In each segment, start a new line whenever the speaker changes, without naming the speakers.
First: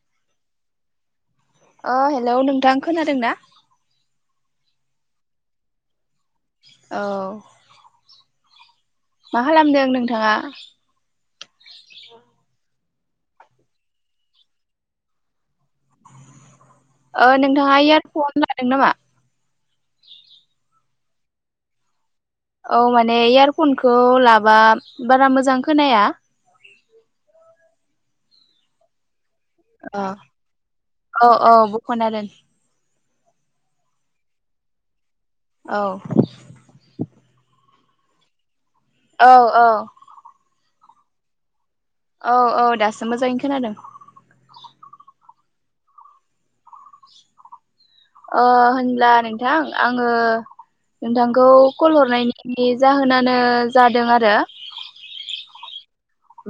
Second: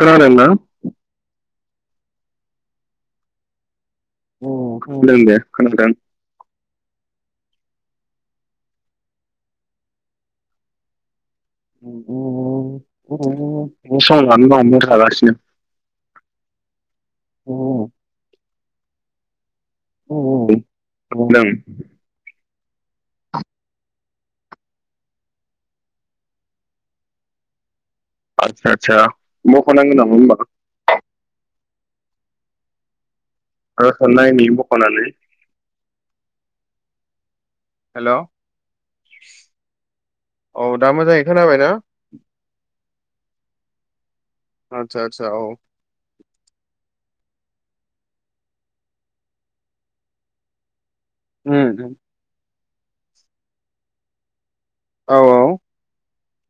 खोनादोंना?
ओ हेलौ नोंथां खोनादों ना?
औ खानादों दे खोनादों।
औ मा खालामदों नोंथाङा?
[unintelligible]
ओ नोंथाङा इयारफन लादों नामा?
औ औ लादों।
औ माने इयारफनखौ लाबा बारा मोजां खोनाया।
आतसा आतसा बख'नांगोन नामा होमबा?
खना दोन।
मा जाखो नायनि बख'नानै।
औ [inaudible]
हेलौ।
औ औ।
औ दा मोजाङै खोनाबाय ना?
औ औ दासो मोजाङै खो खोनादों।
आत्सा आत्सा औ।
अ होनब्ला नोंथां आङो नोंथांखौ कल हरनायनि बे जाहोनानो जादों आरो।
औ औ।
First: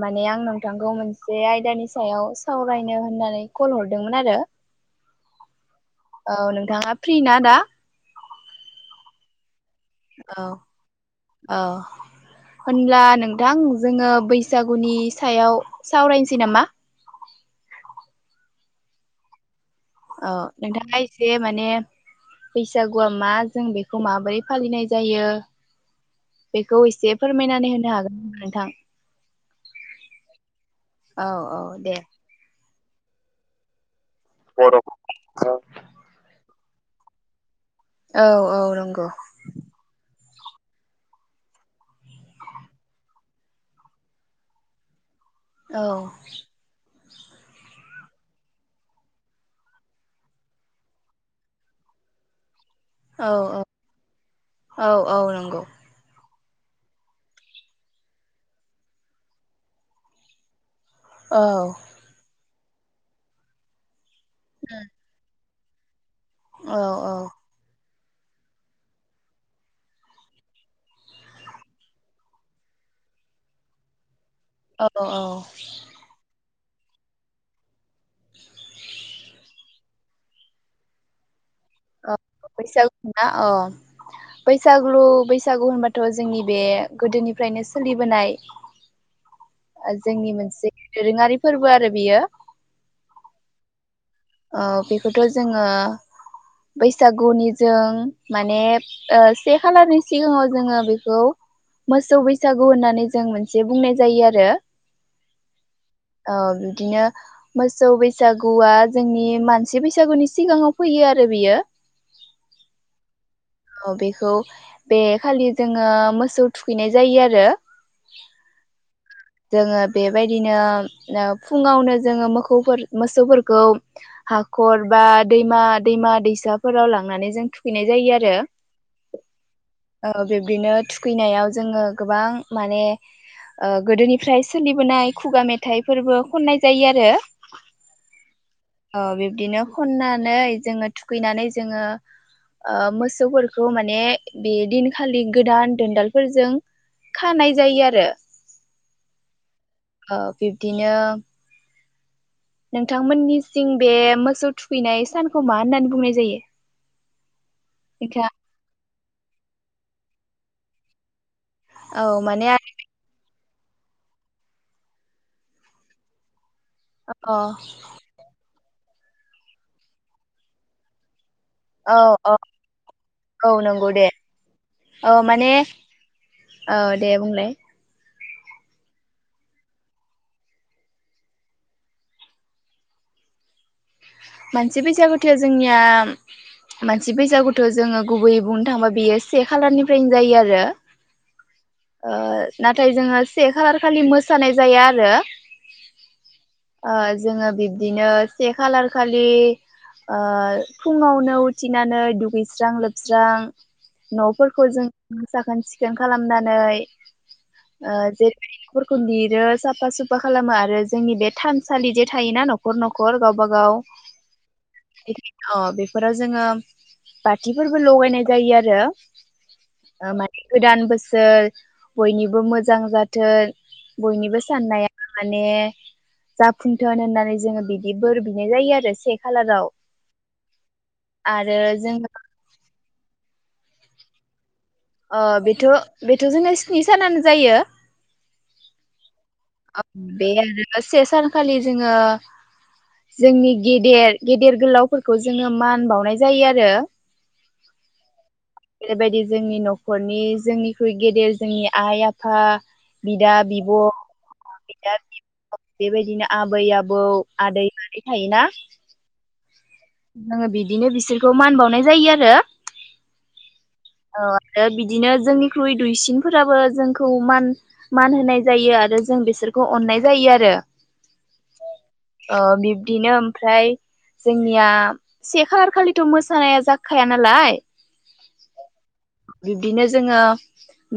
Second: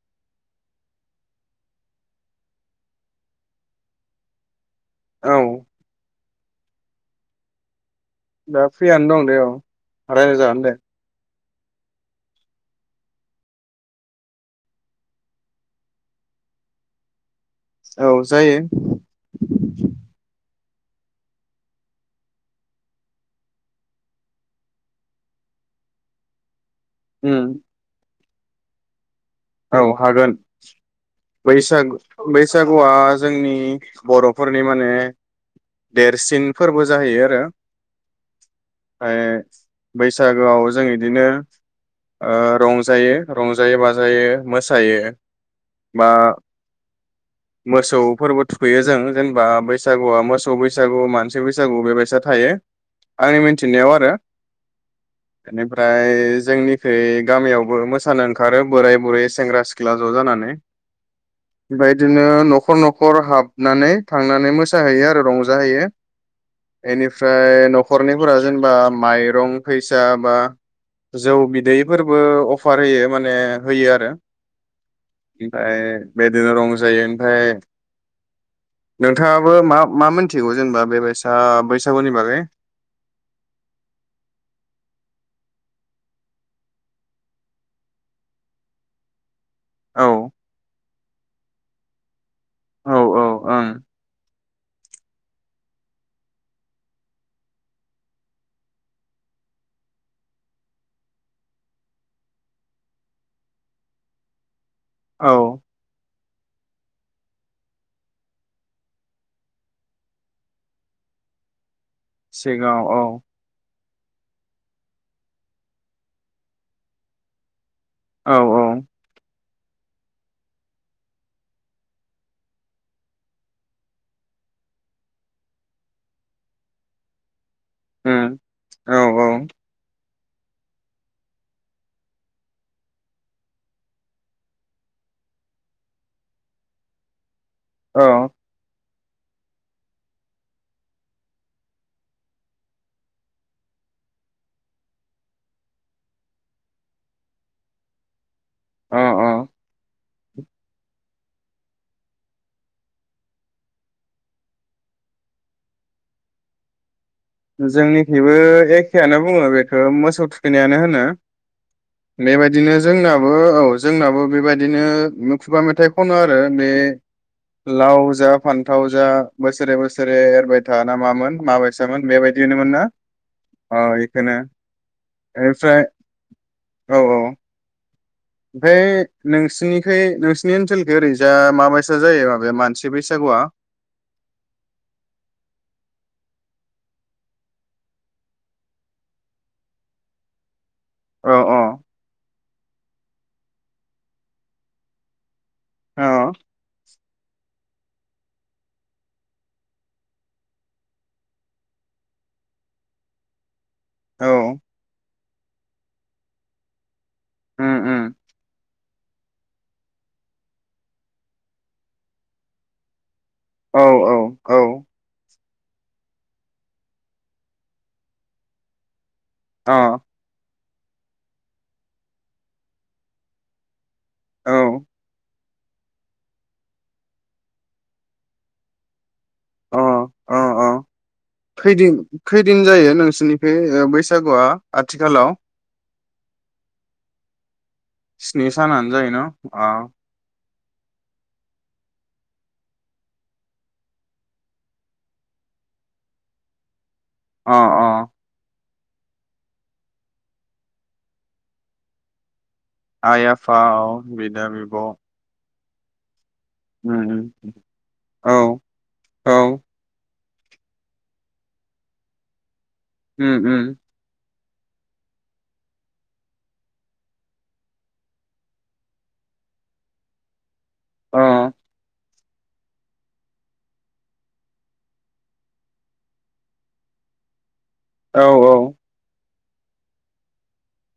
माने आं नोंथांखौ मोनसे आयदानि सायाव सावरायनो होननानै कल हरदोंमोन आरो।
औ।
औ नोंथाङा फ्रि ना दा?
दा फ्रियानो दं दे औ।
औ
राइजागोन दे।
औ होनब्ला नोंथां जोङो बैसागुनि सायाव सावरायनोसै नामा?
औ जायो [inaudible]
औ नोंथाङा एसे माने बैसागुआ मा जों बेखौ माबोरै फालिनाय जायो बेखौ एसे
उम
फोरमायनानै होनो हागोन। नोंथां।
औ हागोन
औ औ दे।
बैसागु बैसाग हौवा जोंनि बर'फोरनि माने देरसिन फोरबो जाहैयो आरो।
औ औ नंगौ।
ओमफ्राय बैसागोआव जों इदिनो ओ रंजायो रंजायो-बाजायो। मोसायो।
औ [inaudible]
मोसौ फोरबो थुखैयो जों जेनेबा बैसागुआ मोसौ बैसागु, मानसि बैसागु बेबायसा थायो।
औ
आंनि मिथिनायाव आरो
औ औ नंगौ
बेनिफ्राय जोंनिखै गामियावबो मोसानो ओंखारो बोराय बुरै सेंग्रा सिख्ला ज' जानानै।
औ
ओमफाय इदिनो नख न'खर न'खर हाबनानै थांनानै मोसाहैयो आरो रंज जाहैयो।
औ औ
बेनिफ्राय नख नखरनिफोरा जेनेबा माइरं फैसा बा जौ बिदैफोरबो अफार होयो माने होयो आरो
औ औ
[unintelligible] जायो ओमफ्राय नोंथा बो मा-मा मोनथिगौ जेनबा बेबायसा बैसागुनि
अ
बागै
बैसागु ना अ बैसागु-बैसागु होनबा थ जोंनि बे गोदोनिफ्रायनो सोलिबोनाय
औ
जोंनि मोनसे दोरोङारि फोर्बो आरो बियो।
औ-औ ओं।
ओ बेखौथ जोंङो बैसागुनि जों माने ओ से खालारनि सिगाङाव जोंङो बेखौ मोसौ बैसागु होननानै जों मोनसे बुंनाय जायो आरो।
औ
औ बिदिनो मोसौ बैसागुआ जोंनि मानसि बैसागुनि सिगाङाव फैयो आरो बियो।
सिगांआव औ।
औ बेखौ बे खालि जोंङो मोसौ थुखैनाय जायो आरो।
औ औ
जोंङो बेबायदिनो ओ फुङावनो जोंङो मोखौ मोसौफोरखौ हाखर बा दैमा-दैमा दैसाफोराव लांनानै जों थुखै थुखैनाय जायो आरो।
औ-औ
औ बिब्दिनो थुखैनायाव जोंङो गोबां माने ओ गोदोनिफ्राय सोलिबोनाय खुगा मेथाइफोरबो खननाय जायो आरो।
औ।
औ बिब्दिनो खन्नानै जोंङो थुखैनानै जोंङो ओ मोसौफोरखौ बेखौ माने बे दिनखालि गोदान दोनदालफोरजों खानाय जायो आरो।
अ-अ
ओ बिब्दिनो नोंथांमोननिथिं बे मोसौ थुखैनाय सानखौ मा होननानै बुंनाय जायो? नोंथाङा
जोंनिफ्रायइबो [unintelligible] बुङो बेखौ मोसौ थुखैनायानो होनो
औ माने अ
बेबायदिनो जोंनाबो औ जोंनाबो बेबायदिनो खुगा मेथाइ खनो आरो ओमफाय
औ
लाव जा फान्थाव जा बोसोरे बोसोरे एरबाय था ना मामोन मा
औ औ औ
अ
नंगौ दे
बेखौनो
औ माने
ओमफ्राय
ओ
औ
दे बुंलाय
ओमफ्राय नोंसिनिखै नोंसिरनि ओनसोल ओरैजा माबायसा जायो माबाया मानसि बैसागुआ?
मानसि बैसागुथआव जोंनिया मानसि बैसागुथोआव जोंङो गुबैयै बुंनो थाङोबा बेयो से खालारनिफ्रायनो जायो आरो
औ औ
आ नाथाय जोंङो से खालार खालि मोसानाय जायो आरो
औ
ओ जोङो बि बिदिनो से खालार खालि ओ फुङावनो उथिनानै दुगैस्रां लोबस्रां
औ
न'फोरखौ जों साखोन सिखोन खोन खालामनानै
उम
ओ
उम
[unintelligible] [unintelligible] लिरो साफा सुफा खालामो आरो जोंनि बे थानसालि जे थायोना न'खर न'खर गावबा गाव
औ औ औ।
अ बेफोराव जोङो बाथिफोरबो लगायनाय जायो आरो।
अ
[unintelligible] गोदान बोसोर बयनिबो मोजां जाथों बयनिबो
औ
साननाया माने जाफुंथोन होननानै जोङो बिदि बोर बिनाय जायो आरो। [unintelligible]
अ अ अ
आरो
खैदिन
जोङो
खैदिन जायो [unintelligible] जोंनि बे बैसागुआ?
अ
आथिखालाव
बेथ' बेथ' जोंना स्नि सानानो जायो
स्नि सानानो जायो न अ
ओ बे [unintelligible] से सानखालि जोङो जोंनि गेदेर गेदेर गोलावफोरखौ जोङो मान बावनाय जायो आरो।
अ अ।
बेैबायदि जोंनि न'खरनि जोंनिख्रुइ गेदेर जोंनि आइ आफा
आइ
बिदा
आफा
बिब'
औ बिदा बिब'
बेबायदिनो आबै आबौ
उम
आदै मादै
औ
थायोना।
औ
आङो बिदिनो बिसोरखौ मान बावनाय जायो आरो। आरो।
उम उम।
औ बिदिनो जोंनिख्रुइ दुइसिनफोराबो जोंखौ मान मान होनाय जायो आरो जों बिसोरखौ अननाय जायो आरो ।
अ।
ओ बिब्दिनो ओमफ्राय जोंनिया से खालार खालिथ' मोसानाया जाख खाया नालाय
औ औ।
बिब्दिनो जोङो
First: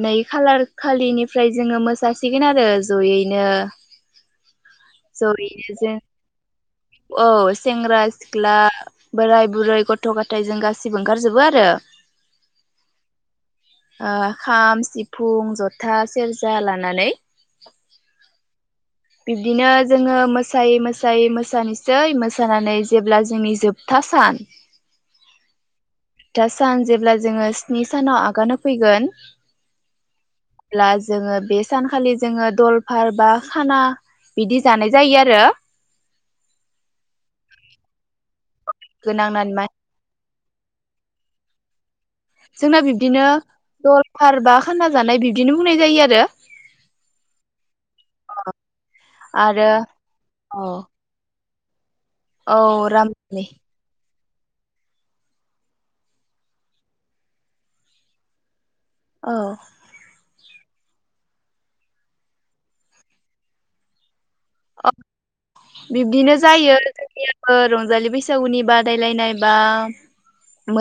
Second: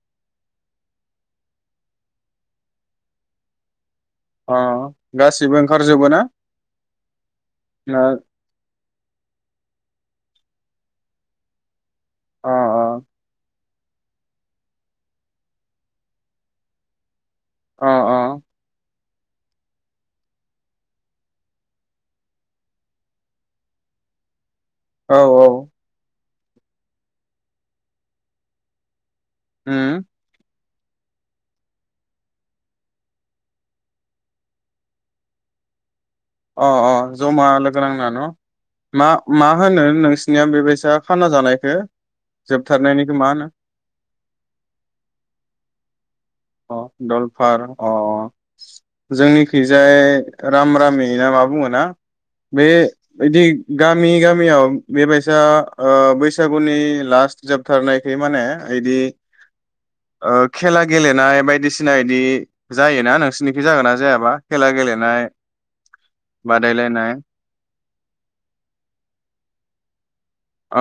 नै खालार खालिनिफ्राय जोङो मोसासिगोन आरो जयैनो।
अ गासिबो ओंखारजोबो ना?
अ। सेंग्रा
ना
सिख्ला बोराय बुरै गथ' गथायजों गासै गासिबो ओंखारजोबो आरो
अ अ
ओ खाम सिफुं जथा सेरजा लानानै
अ
बिब्दिनो जोङो मोसायै मोसायै मोसानोसै मोसानानै जेब्ला जोंनि जोबथा सान
औ औ
दा सान जेब्ला जोङो स्नि सानाव आगान हो फैगोन
उम
अब्ला जोङो बे सानखालि जोङो दलफार बा खाना बिदि जानाय जायो आरो
अ अ जमा लोगो नांना न मा
गोनां
मा
नानमान
होनो नोंस सिनिया बेबायसा खाना जानायखौ
जोंना
जोबथारनायनिखौ
बिब्दिनो
मा होनो
दलफार बा खाना जानाय बिब्दिनो बुंनाय जायो आरो
अ दलफार अ जोंनिखैजाय
आरो
राम रामि ना मा बुंगोन ना बे
औ राम
बिदि गामि गामि गामियाव बेबायसा ओ बैसागुनि लास्ट जोबथारनायखै माने इदि
औ
ओ खेला गेले नाय बायदिसिना बिदि जायोना नोंसिनिखै जागोन ना जायाबा खेला
अ
गेलेनाय
बिब्दिनो जायो
बादायलायनाय
[unintelligible] रंजालि बैसागुनि बादायलायनाय बा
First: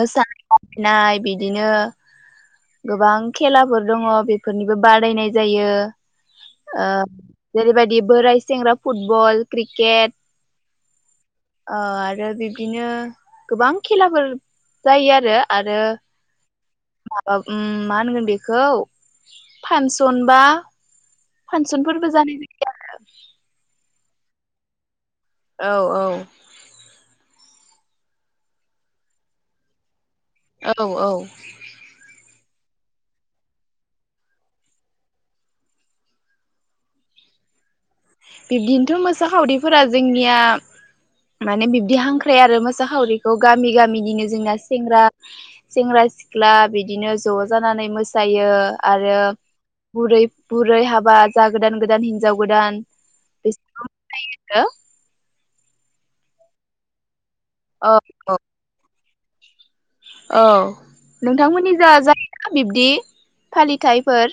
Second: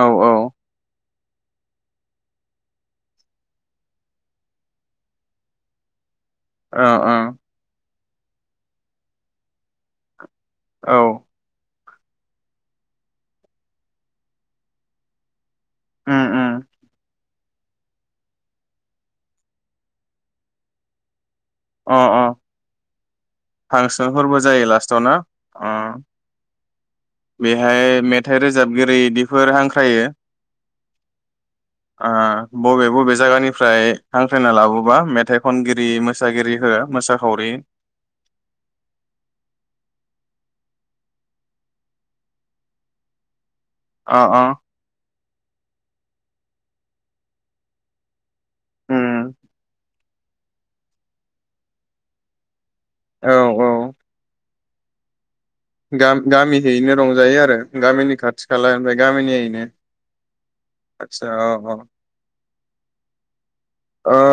औ
बादायलायनाय बिदिनो गोबां खेलाफोर दङ बेफोरनिबो बादायनाय जायो
ओ
ओ जेरैबायदि बिदि बोराय सेंग्रा फुटबल क्रिकेट
औ
ओ आरो बिब्दिनो गोबां खेलाफोर जायो आरो
उम उम
आरो उम मा होनगोन बेखौ फानसन बा
अ
फासनफोरबो जानाय बायदि जायो आरो
फोरबो जायो लास्टआव ना अ
औ औ
बेहाय मेथाइ रोजाबगिरि बिदिफोर हांख्रायो
औ औ
आं बबे बबे जायगानिफ्राय हांख्रायना लाबोबा मेथाइ खनगिरि मोसागिरि खो मोसाखावरि
बिब्दिनोथ मोसाखावरिफोरा जोंनिया माने बिब्दि हांख्राय आरो मोसाखावरिखौ गामि
अ
गामिनिनो
अ
जोंना सेंग्रा सेंग्रा सिख्ला सिख्ला बिदिनो ज' जानानै मोसायो आरो
उम
बुरै बुरै हाबा जा गोदान गोदान हिनजाव गोदान
औ
फैसा [unintelligible]
गा-गामियैनो रंजायो आरो
औ
गामिनि
औ
खाथि खाला गामिनियैनो।
औ
आदसा औ
नोंथांमोननि
औ
जा जाय बिब्दि
ओ
फालिथायफोर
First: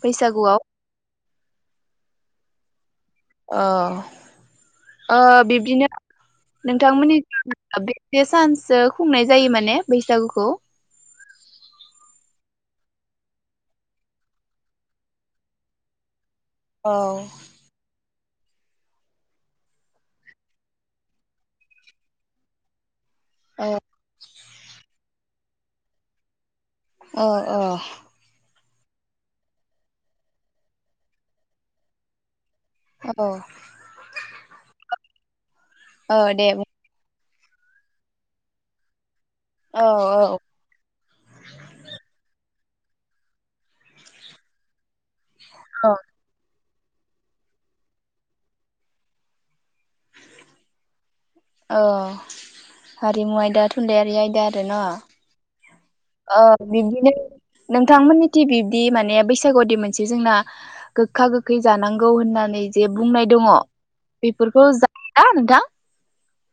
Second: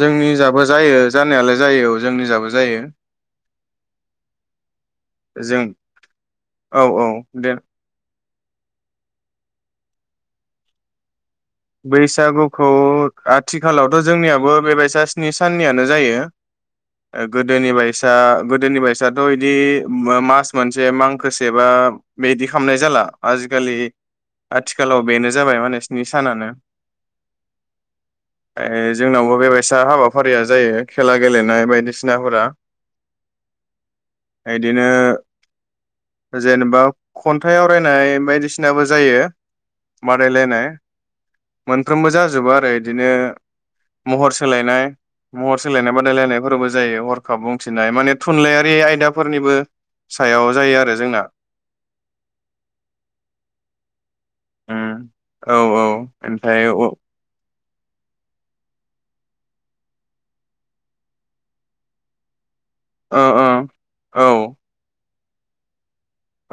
जोंनि
बैसागुआव?
जाबो जायो जानायालाय जायो औ जोंनिजाबो जायो।
औ ओ
जों
बिब्दिनो
औ औ
नोंथांमोननि
दे
बे सानसो खुंनाय जायो माने बैसागुखौ
बैसागुखौ आथिखालावथ' जोंनियाबो बेबायसा स्नि साननियानो जायो।
औ
ओ गोदोनि बाय यसा गोदोनि बायसाथ' इदि मास मोनसे मांखोसे बा बेबायदि खालामनाय जाला।
औ
आजिखालि आथिखालाव बेनो जाबाय माने स्नि सानानो
औ औ
ए जोंनावबो बेबायसा हाबाफारिया जायो खेला गेलेनाय बायदिसिनाफोरा।
औ
बिदिनो
औ दे बुं
जेनेबा खन्थाइ आवरायनाय बायदिसिनाबो जायो।
औ
बादायलायनाय। मोनफ्रोमबो जाजोबो आरो इदिनो महर सोलायनाय महर सोलायनाय बादायलायनायफोराबो जायो हरखाब बुंथिनाय माने थुनलाइयारि आयदाफोरनिबो। सायाव जायो आरो जोंना
[inaudible] औ हारिमु आयदा थुनलाइयारि आयदा। दोना
उम औ औ
ओ
ओमफ्राय अ
बिदिनो नोंथांमोननि थिं बिब्दि माने बैसागुदि मोनसे जोंना गोखा गोखै जानांगौ होननानै जे
ओ
बुंनाय दङ
औ
बेफोरखौ जा [unintelligible]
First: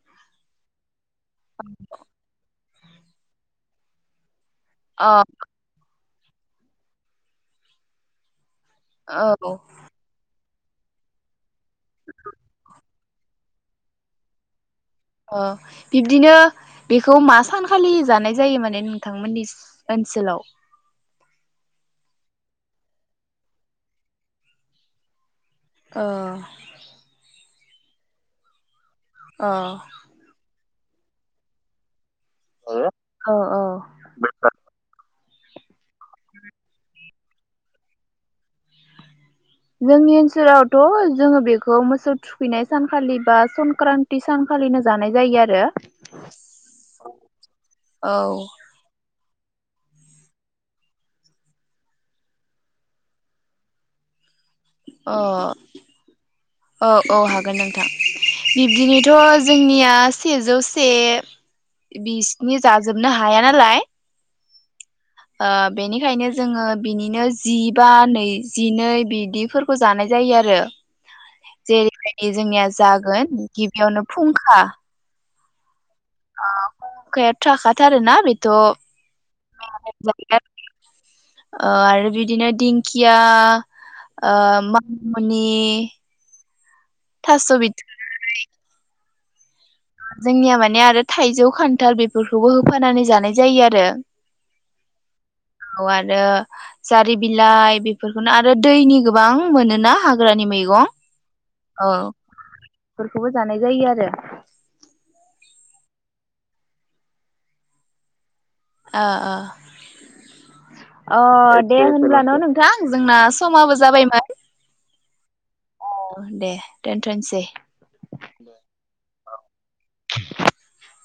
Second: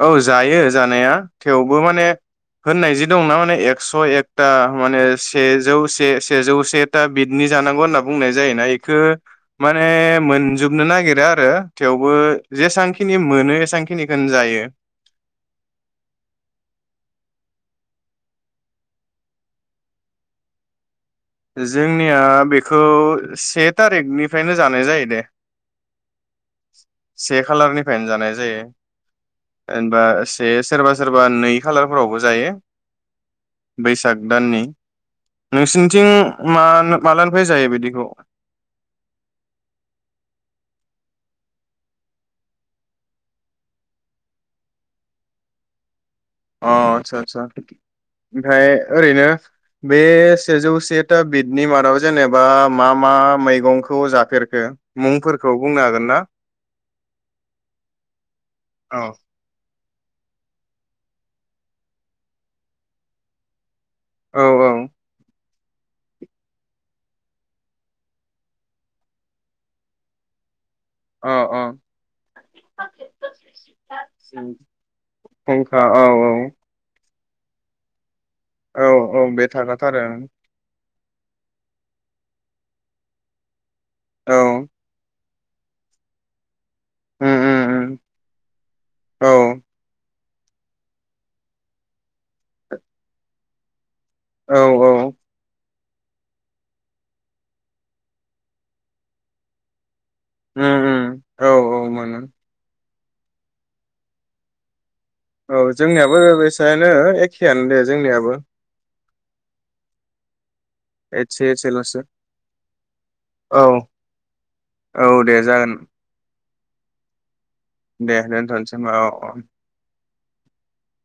औ जायो जानाया थेवबो माने होननाय जि दं ना माने एकस' एक था माने
अ
सेजौ से से जौसे ता बिदिनि जानांगौ होनना बुंनाय जायोना ए खो
औ
माने मोनजोब नो नागिरा आरो थेवबो जेसांखिनि मोनो एसांखिनिखौनो जायो।
अ बिब्दिनो बेखौ मा सानखालि जानाय जायो माने नोंथांमोननि ओनसोलाव?
जोंनिया बेखौ से थारिखनिफ्रायनो जानाय जायो दे।
अ
से खालारनिफ्रायनो जानाय जायो।
ओ
जेनबा से सोरबा सोरबा नै खालारफोरावबो जायो
औ औ
बैसाग दाननि। नोंसिनिथिं मा मालानिफ्राय जायो बिदिखौ?
जोंनि ओनसोलावथ' जोङो बेखौ मोसौ थुखैनाय सानखालि बा संक्रान्ति सानखालिनो जानाय जायो आरो।
अ आदसा आदसा
औ
ओमफ्राय ओरैनो बे सेजौसेता बिदनि मादाव जेनेबा मा मा मैगंखौ जाफेर
अ औ औ हागोन नोंथां
औ
बिब्दिनोथ' जोंनिया सेजौ से बिसिनि जाजोबनो हाया नालाय
औ औ
ओ बेनिखायनो जोङो बिनिनो जिबा नै जिनै बिदिफोरखौ जानाय जायो आरो।
औ औ
जेरैबायदि जोंनिया जागोन गिबियावनो फुंखा
फुं अ औ औ
थाखा थारोना बि
औ औ बे थाखा थारो
आरो बिदिनो दिंखिया आ
औ
[inaudible] फोरनि
उम
थास'
उम
बिथराय
औ
जोंनिया माने आरो थाइजौ खान्थाल बे फोरखौबो होफानानै जानाय जायो आरो।
औ औ
औ आरो जारि बिलाइ बेफोरखौनो आरो दैनि गोबां मोनोना हा ग्रानि
उम
मैगं
उम
औ
मोनो
फोरखौबो जानाय जायो आरो।
औ जोंनियाबो बेसेयानो एखेयानो जोंनियाबो
अह अह ओ
एसे
दे
एसेल'सो
होनबा नं नोंथां जोंना
औ
समाबो जाबायमोन
औ दे जागोन
अह दे दोनथ'नोसै
दे दोनथ'सै होमबा अ अ
[inaudible]